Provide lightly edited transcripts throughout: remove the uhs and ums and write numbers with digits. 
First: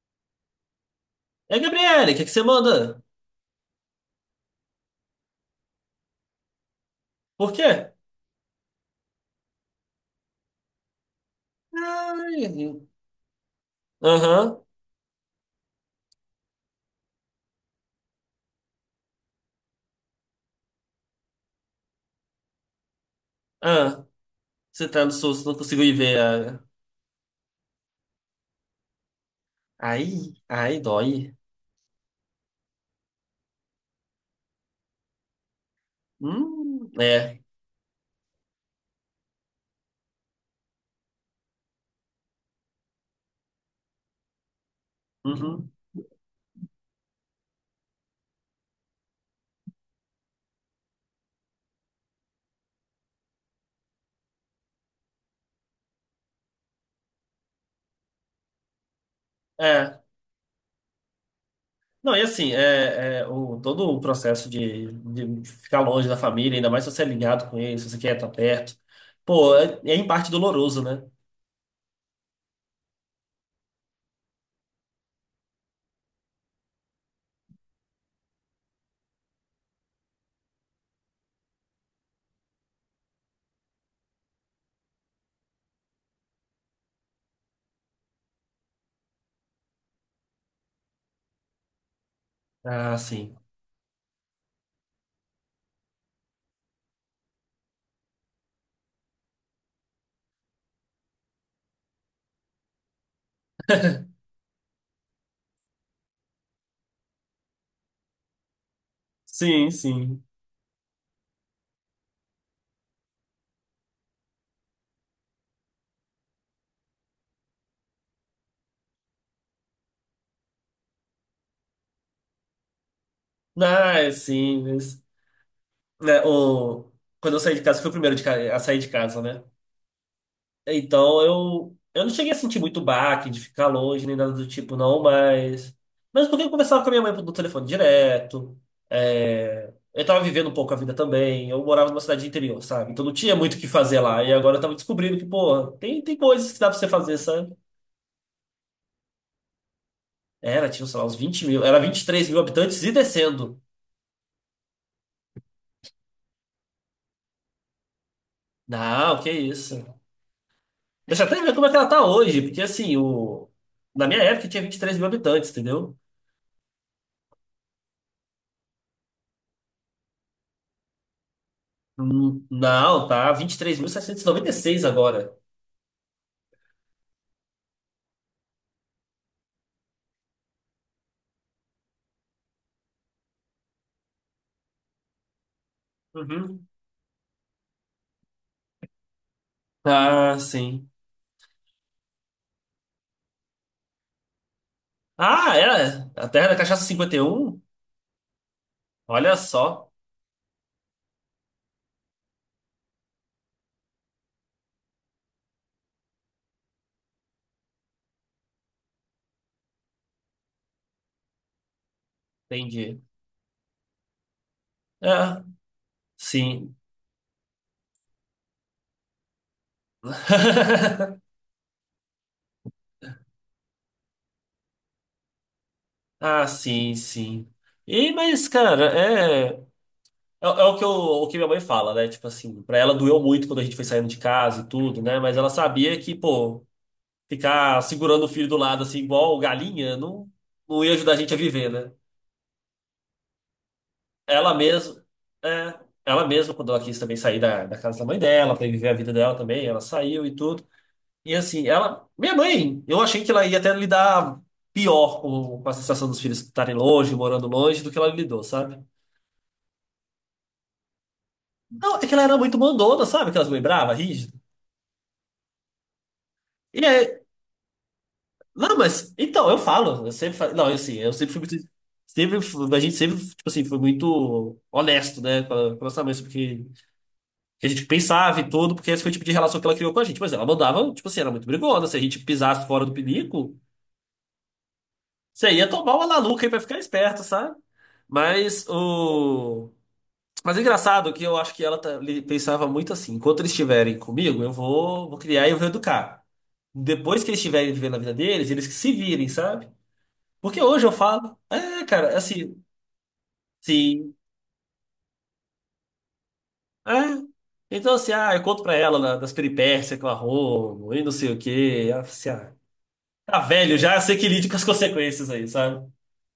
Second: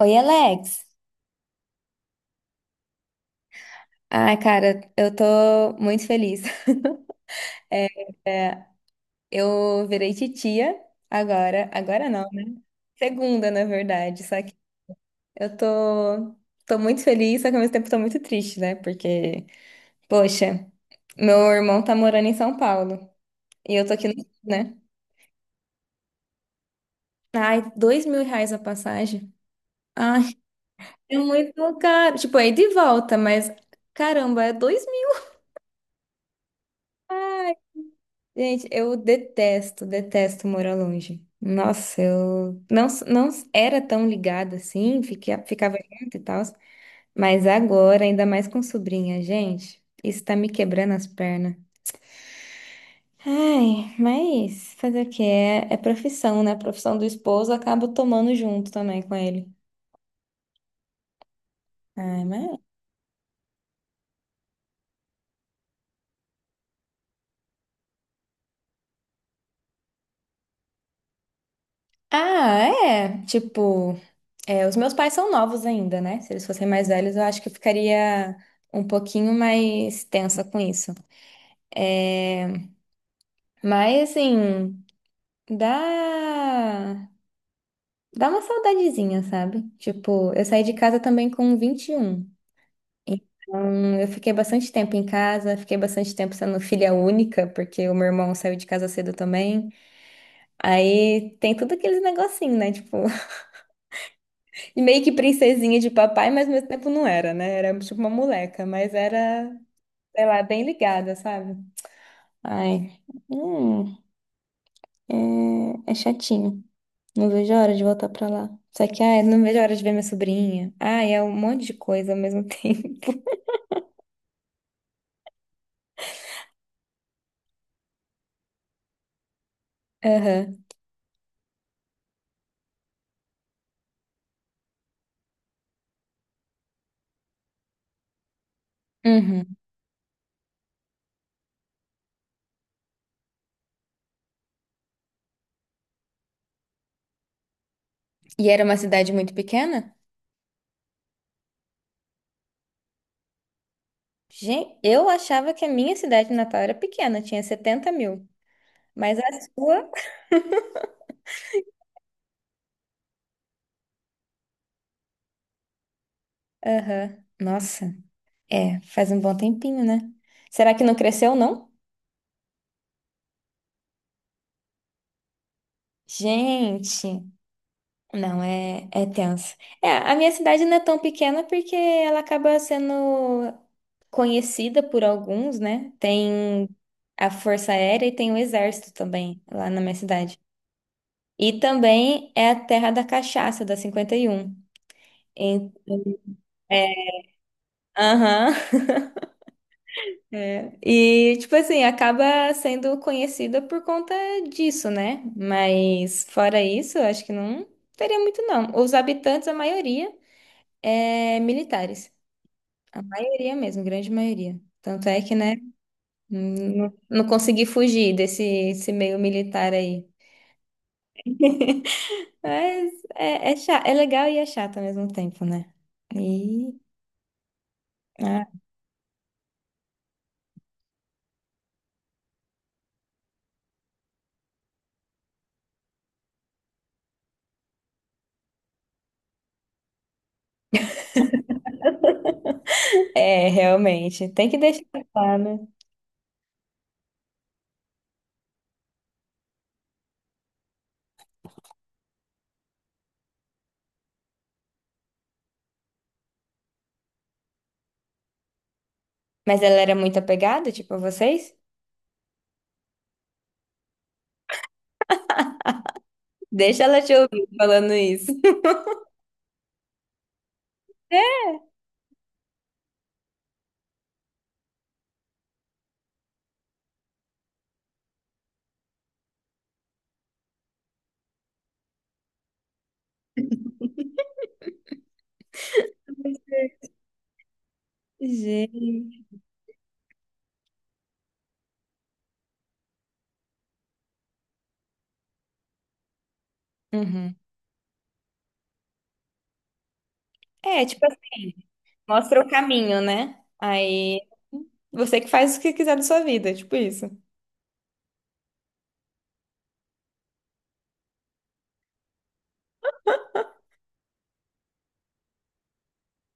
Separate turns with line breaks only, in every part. Oi, Alex.
É, Gabriele, o que é que você manda?
Ai, cara, eu tô muito feliz.
Por
É,
quê?
é, eu virei titia agora. Agora não,
Ai.
né? Segunda, na verdade. Só que
Aham.
eu tô muito feliz, só que ao mesmo tempo tô muito triste, né? Porque, poxa, meu irmão tá morando em São Paulo. E eu tô
Ah,
aqui no Rio, né?
você tá no susto, não consigo ir ver a.
Ai, R$ 2.000 a passagem. Ai,
Ai, ai,
é
dói.
muito caro. Tipo, é ida e volta, mas caramba, é dois.
É.
Gente, eu detesto, detesto morar longe. Nossa, eu não, era tão ligada assim,
Uhum.
ficava junto e tal, mas agora, ainda mais com sobrinha, gente, isso tá me quebrando as pernas. Ai, mas fazer o quê? É, é profissão, né? A profissão do esposo acaba tomando junto também com ele.
É. Não, e
Ai, mas...
assim, todo o processo de ficar longe da família, ainda mais se você é ligado com eles, se você quer estar perto. Pô, é em parte doloroso, né?
Ah, é. Tipo, é, os meus pais são novos ainda, né? Se eles fossem mais velhos, eu acho que eu ficaria um pouquinho mais tensa com isso. Mas assim, dá dá uma saudadezinha, sabe? Tipo, eu saí de casa também com 21.
Ah, sim.
Então, eu fiquei bastante tempo em casa, fiquei bastante tempo sendo filha única, porque o meu irmão saiu de casa cedo também. Aí tem tudo aqueles negocinho, né? Tipo, e meio que princesinha de papai, mas ao mesmo tempo não era, né? Era tipo uma moleca, mas era,
Sim, sim.
sei lá, bem ligada, sabe? Ai, hum, é, é chatinho. Não vejo a hora de voltar pra lá. Só que, ai, não vejo a hora de ver minha sobrinha. Ai, é um monte de coisa ao mesmo tempo.
Ah, é sim, né, o, quando eu saí de casa, fui o primeiro a sair de casa, né?
Aham.
Então eu não cheguei a sentir muito baque de ficar longe nem nada do tipo, não. Mas porque eu conversava com a minha mãe no telefone direto.
Uhum.
Eu tava vivendo um pouco a vida também. Eu morava numa cidade de interior, sabe? Então não tinha muito o que fazer lá. E agora eu tava descobrindo que, porra, tem coisas que dá pra você fazer, sabe?
E era uma cidade muito pequena?
Era, tinha, sei lá, uns 20 mil. Era 23 mil habitantes e descendo.
Gente, eu achava que a minha cidade natal era pequena, tinha 70.000. Mas
Não,
a
que
sua.
isso. Deixa eu até ver como é que ela tá hoje, porque assim. Na minha época tinha 23 mil habitantes, entendeu?
Aham. Nossa, é, faz um bom tempinho, né? Será que não cresceu, não?
Não, tá vinte e três mil seiscentos e noventa e seis agora.
Gente. Não, é, é tenso. É, a minha cidade não é tão pequena porque ela acaba sendo conhecida por alguns, né?
Uhum.
Tem a Força Aérea e tem o Exército também lá na minha
Ah,
cidade.
sim.
E também é a terra da cachaça, da 51.
Ah, é?
Então,
A Terra da Cachaça
é,
51.
aham.
Olha só.
É. E, tipo assim, acaba sendo conhecida por conta disso, né? Mas, fora isso, eu acho que não teria muito, não. Os habitantes, a maioria, é militares.
Entendi.
A maioria mesmo, grande maioria. Tanto é que,
Ah,
né,
sim.
não, não consegui fugir desse esse meio militar aí. Mas é, é, cha- é legal e é chato ao mesmo tempo, né?
Ah,
E,
sim, sim. E,
ah,
mas, cara, é o que o que minha mãe fala, né? Tipo assim, pra ela doeu muito quando a gente foi saindo de casa e tudo, né? Mas ela sabia que, pô, ficar segurando o filho do lado, assim, igual galinha, não, não ia ajudar a gente a viver, né?
é, realmente. Tem
Ela
que deixar
mesma,
lá, né?
é, ela mesma, quando ela quis também sair da casa da mãe dela, para viver a vida dela também, ela saiu e tudo. E assim, ela, minha mãe, eu achei que ela ia até lidar pior com a sensação dos filhos estarem longe, morando longe, do que ela lidou, sabe?
Mas ela era muito apegada, tipo, a vocês?
Não, é que ela era muito mandona, sabe? Aquelas mães bravas, rígidas. E
Deixa ela te
aí,
ouvir falando isso.
não, mas, então, eu falo, eu sempre falo, não, assim, eu sempre fui muito, a gente sempre, tipo assim, foi muito honesto, né, com a nossa mãe, sobre o que que a gente pensava e tudo, porque esse foi o tipo de relação que ela criou com a gente. Mas ela mandava, tipo assim, era muito brigona. Se a gente pisasse fora do pinico, você ia tomar uma laluca aí pra ficar esperto, sabe? Mas
Gente.
o. Mas é engraçado que eu acho que ela pensava muito assim: enquanto eles estiverem comigo, eu vou criar e eu vou educar. Depois que
Uhum.
eles estiverem vivendo a vida deles, eles que se virem, sabe? Porque
É,
hoje eu
tipo
falo,
assim,
cara,
mostra o
assim,
caminho, né?
sim,
Aí você que faz o que quiser da sua vida, tipo
é.
isso.
Então, assim, ah, eu conto pra ela das peripécias que eu arrumo e não sei o quê. Ela, fala assim, ah, Tá velho já, sei que lide com as consequências aí, sabe?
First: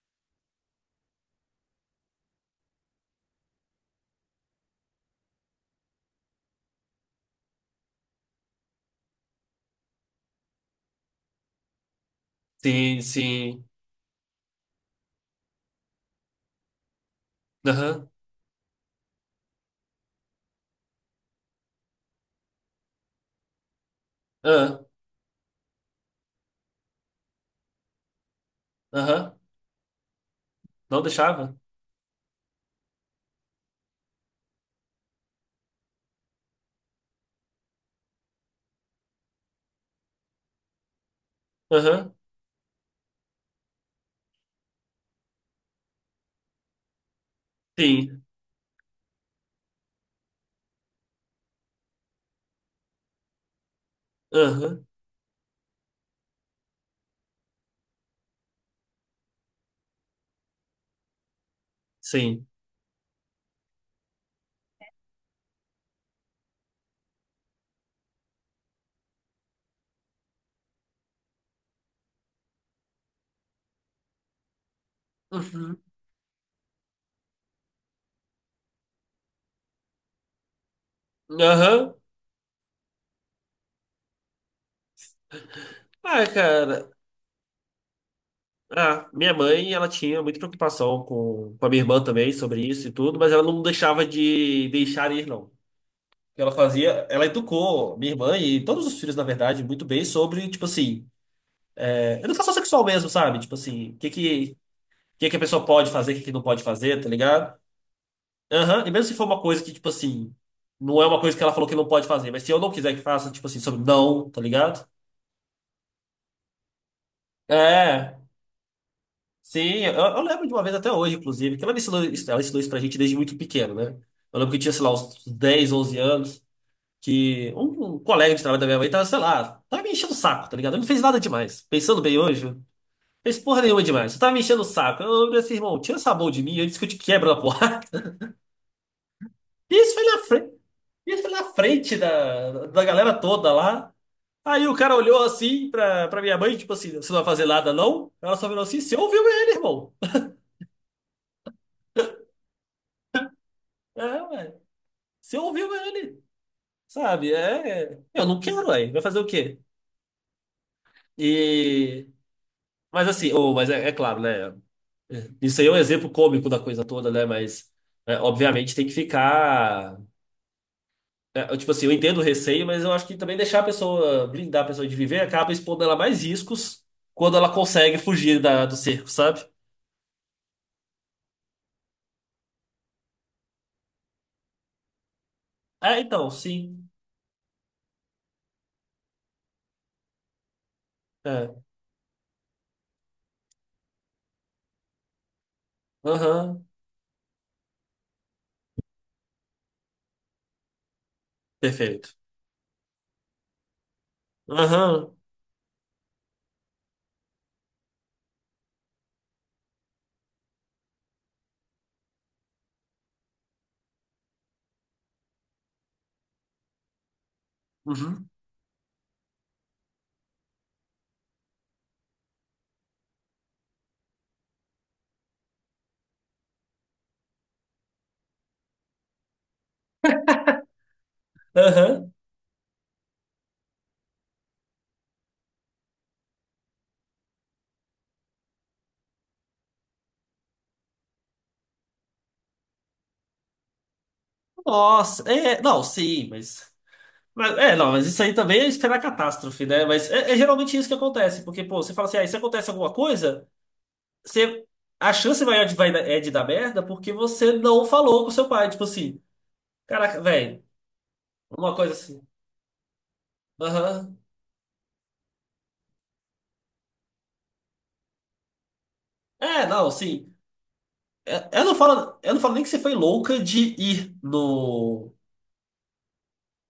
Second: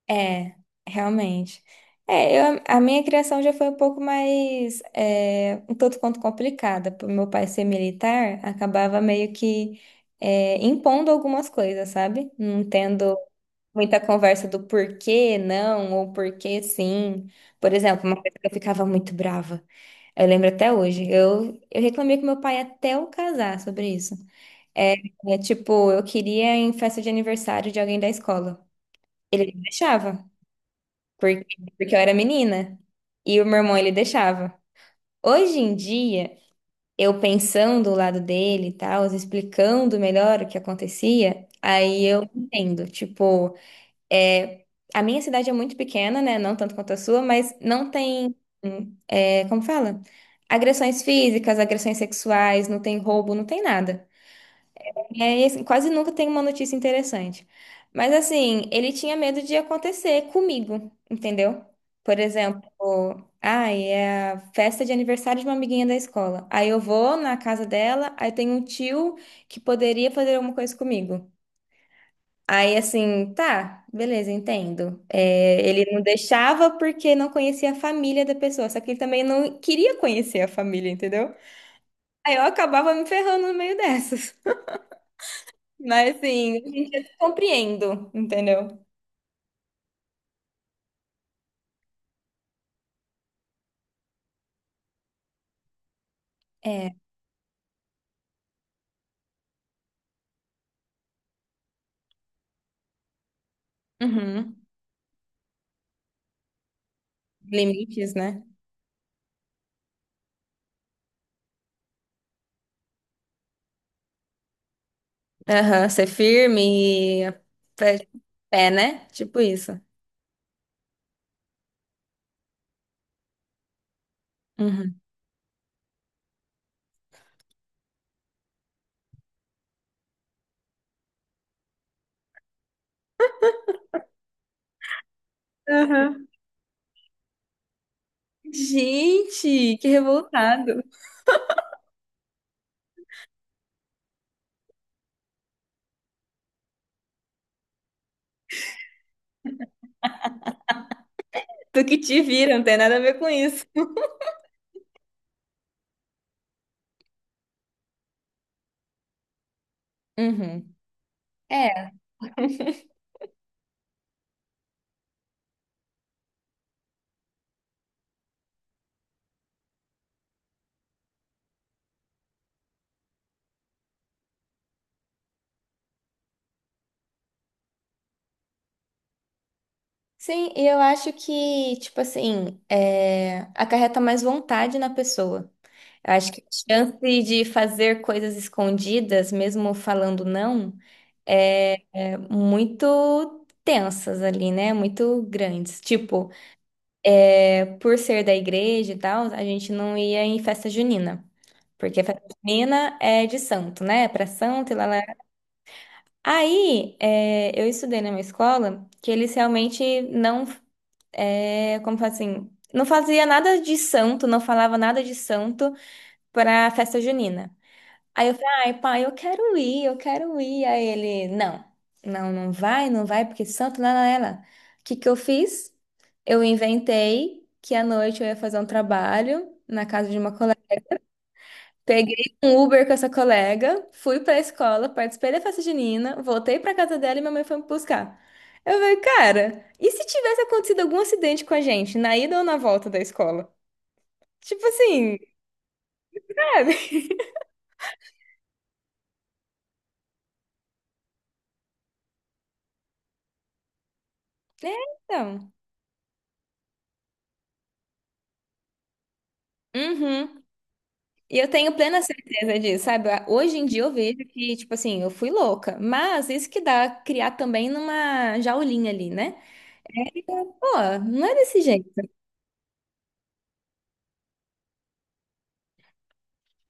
É, realmente. É, eu, a minha criação já foi um pouco mais, é, um tanto quanto complicada. Por meu pai ser militar, acabava meio que, é, impondo algumas coisas, sabe? Não
Sim,
tendo
sim.
muita conversa do porquê não ou porquê sim. Por exemplo,
Aham,
uma coisa que eu ficava muito brava. Eu lembro até hoje. Eu reclamei com meu pai até eu casar sobre isso.
aham,
É, é, tipo, eu queria ir em festa de aniversário de alguém da escola.
aham.
Ele não deixava
Não
porque,
deixava?
porque eu era menina. E o meu irmão, ele deixava. Hoje em dia, eu pensando do lado dele e tal, explicando melhor o que acontecia, aí
Aham,
eu entendo. Tipo, é, a minha cidade é muito pequena, né? Não tanto quanto a sua, mas não
sim.
tem, é, como fala? Agressões físicas, agressões sexuais, não tem roubo, não tem nada.
Aham,
É, e assim, quase nunca tem uma notícia interessante. Mas assim, ele tinha medo de acontecer comigo, entendeu? Por
sim.
exemplo, ai, é a festa de aniversário de uma amiguinha da escola. Aí eu vou na casa dela, aí tem um tio que poderia fazer alguma coisa comigo. Aí assim, tá, beleza, entendo. É,
Uhum.
ele não deixava porque não conhecia a família da pessoa, só que ele também não queria conhecer a família, entendeu?
Aham.
Aí eu acabava me ferrando no meio dessas. Mas
Ah,
assim, a
cara.
gente eu te compreendo, entendeu?
Ah, minha mãe, ela tinha muita preocupação com a minha irmã também sobre isso e tudo, mas ela não deixava de deixar ir, não. O que ela fazia,
É.
ela educou minha irmã e todos os filhos, na verdade, muito bem sobre, tipo assim, educação sexual mesmo, sabe? Tipo assim, o que
Uhum.
que, o que que a pessoa pode fazer, o que que não pode fazer, tá ligado?
Limites, né?
Aham, e mesmo se for uma coisa que, tipo assim, não é uma coisa que ela falou que não pode fazer, mas se eu não quiser que faça, tipo assim, sobre não, tá ligado?
Aham, ser firme e pé,
É,
pé, né? Tipo isso.
sim, eu lembro de uma vez até hoje, inclusive, que ela me ensinou, ela ensinou isso pra gente desde muito pequeno, né? Eu lembro que eu tinha, sei lá,
Uhum.
uns 10, 11 anos, que um colega de trabalho da minha mãe tava, sei lá, tava me enchendo o saco, tá ligado? Ele não fez nada demais. Pensando bem hoje, não fez porra nenhuma demais. Você tava me enchendo o saco. Eu falei assim, irmão, tira essa
Aham.
mão de mim antes que eu te quebro na porrada. E
Gente, que
isso foi na frente,
revoltado.
isso foi na frente da galera toda lá. Aí o cara olhou assim pra minha mãe, tipo assim, você não vai fazer nada, não? Ela só virou assim, você ouviu ele, irmão?
Tu que te vira, não tem nada a ver com isso.
É, ué, você ouviu ele, sabe? É, eu não quero, ué, vai fazer o quê?
Uhum. É,
E, mas assim, mas é claro, né? Isso aí é um exemplo cômico da coisa toda, né? Mas, obviamente, tem que ficar. Tipo assim, eu entendo o receio, mas eu acho que também deixar a pessoa, blindar a pessoa de viver, acaba expondo ela a mais riscos quando ela consegue fugir do cerco, sabe?
sim, e eu acho que, tipo assim, é, acarreta mais vontade na pessoa.
É,
Eu
então,
acho que a
sim.
chance de fazer coisas escondidas, mesmo falando não,
É.
é, é muito tensas ali, né? Muito grandes. Tipo,
Aham.
é, por ser da igreja e tal, a gente não ia em festa junina. Porque
Perfeito.
festa junina é de santo, né? É pra santo e lá, lá.
Aham.
Aí, é, eu estudei numa escola que eles realmente não, é, como fala assim, não fazia nada de santo, não falava nada de santo pra festa junina.
Uhum.
Aí eu falei, ai, pai, eu quero ir, eu quero ir. Aí ele, não, não, não vai, não vai, porque santo lá na ela. O que que eu fiz? Eu inventei que à noite eu ia fazer um trabalho na casa de uma colega.
Aham.
Peguei um Uber com essa colega, fui pra escola, participei da festa junina, voltei pra casa dela e minha mãe foi me buscar. Eu falei, cara, e se tivesse acontecido algum acidente com a gente, na ida ou na volta da escola? Tipo assim,
Nossa, é, não, sim,
sabe?
é, não, mas isso aí também é esperar catástrofe, né? Mas é geralmente isso que acontece, porque, pô, você fala assim, ah, e se acontece alguma coisa, você,
É,
a chance
então.
maior de, vai, é de dar merda porque você não falou com seu pai. Tipo assim, caraca,
Uhum.
velho,
E eu tenho
uma coisa
plena
assim.
certeza disso, sabe? Hoje em dia eu
Aham.
vejo que, tipo assim, eu fui louca. Mas isso que dá criar também numa jaulinha ali, né?
É, não,
É,
sim.
pô, não é
É,
desse
Eu não
jeito
falo, eu não falo nem que você foi louca de ir no.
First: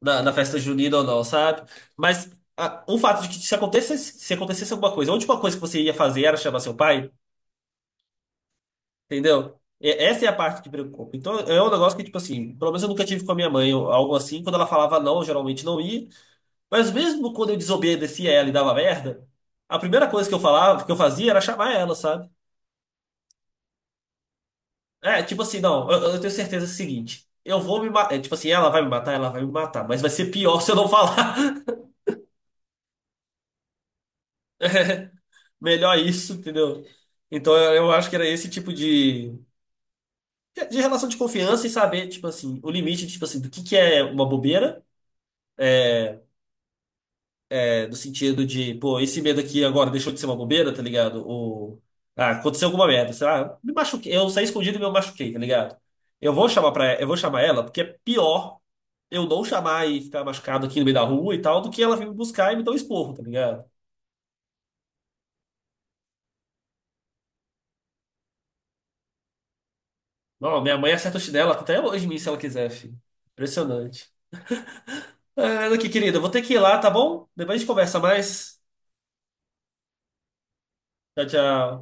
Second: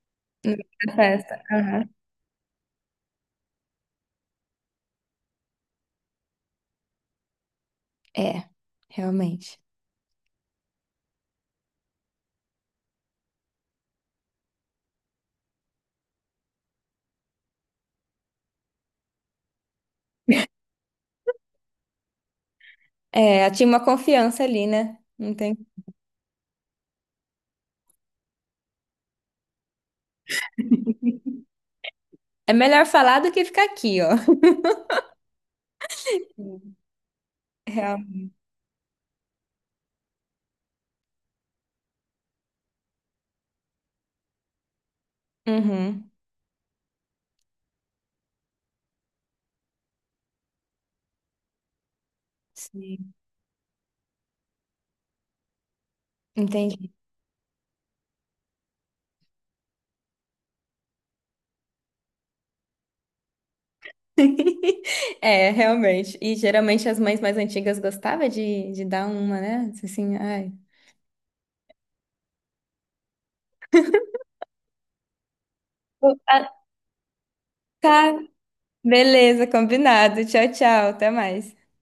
na, na festa
essa
junina ou não,
festa.
sabe?
Aham.
Mas o fato de que se acontecesse alguma coisa, a última coisa que você ia fazer era chamar seu pai,
É,
entendeu?
realmente.
Essa é a parte que preocupa. Então é um negócio que, tipo assim, pelo menos eu nunca tive com a minha mãe ou algo assim. Quando ela falava não, eu geralmente não ia. Mas mesmo quando eu desobedecia ela e dava merda, a primeira coisa que eu falava, que eu fazia era chamar ela, sabe?
É, tinha uma confiança ali, né?
É,
Não
tipo
tem...
assim, não, eu tenho certeza do seguinte. Eu vou me matar. Tipo assim, ela vai me matar, ela vai me matar. Mas vai ser pior se eu não falar.
É melhor falar do que ficar aqui, ó.
Melhor isso,
Sim.
entendeu? Então eu
Real.
acho que era esse tipo de, relação de confiança e saber, tipo assim, o limite, tipo assim, do que é uma bobeira,
Uhum.
no sentido de, pô, esse medo aqui agora deixou de ser uma bobeira, tá ligado? Ou, ah, aconteceu alguma merda,
Sim,
sei lá, me machuquei, eu saí escondido e me machuquei, tá ligado? Eu vou chamar
entendi.
pra, eu vou chamar ela, porque é pior eu não chamar e ficar machucado aqui no meio da rua e tal, do que ela vir me buscar e me dar um esporro, tá ligado?
É, realmente. E geralmente as mães mais antigas gostavam de dar uma, né? Assim, ai.
Não, minha mãe acerta o chinelo até hoje em mim se ela quiser, filho. Impressionante. É, aqui,
Pô,
querida, eu vou ter
a-
que ir lá, tá bom? Depois a gente conversa mais.
Beleza, combinado. Tchau, tchau. Até
Tchau,
mais.
tchau.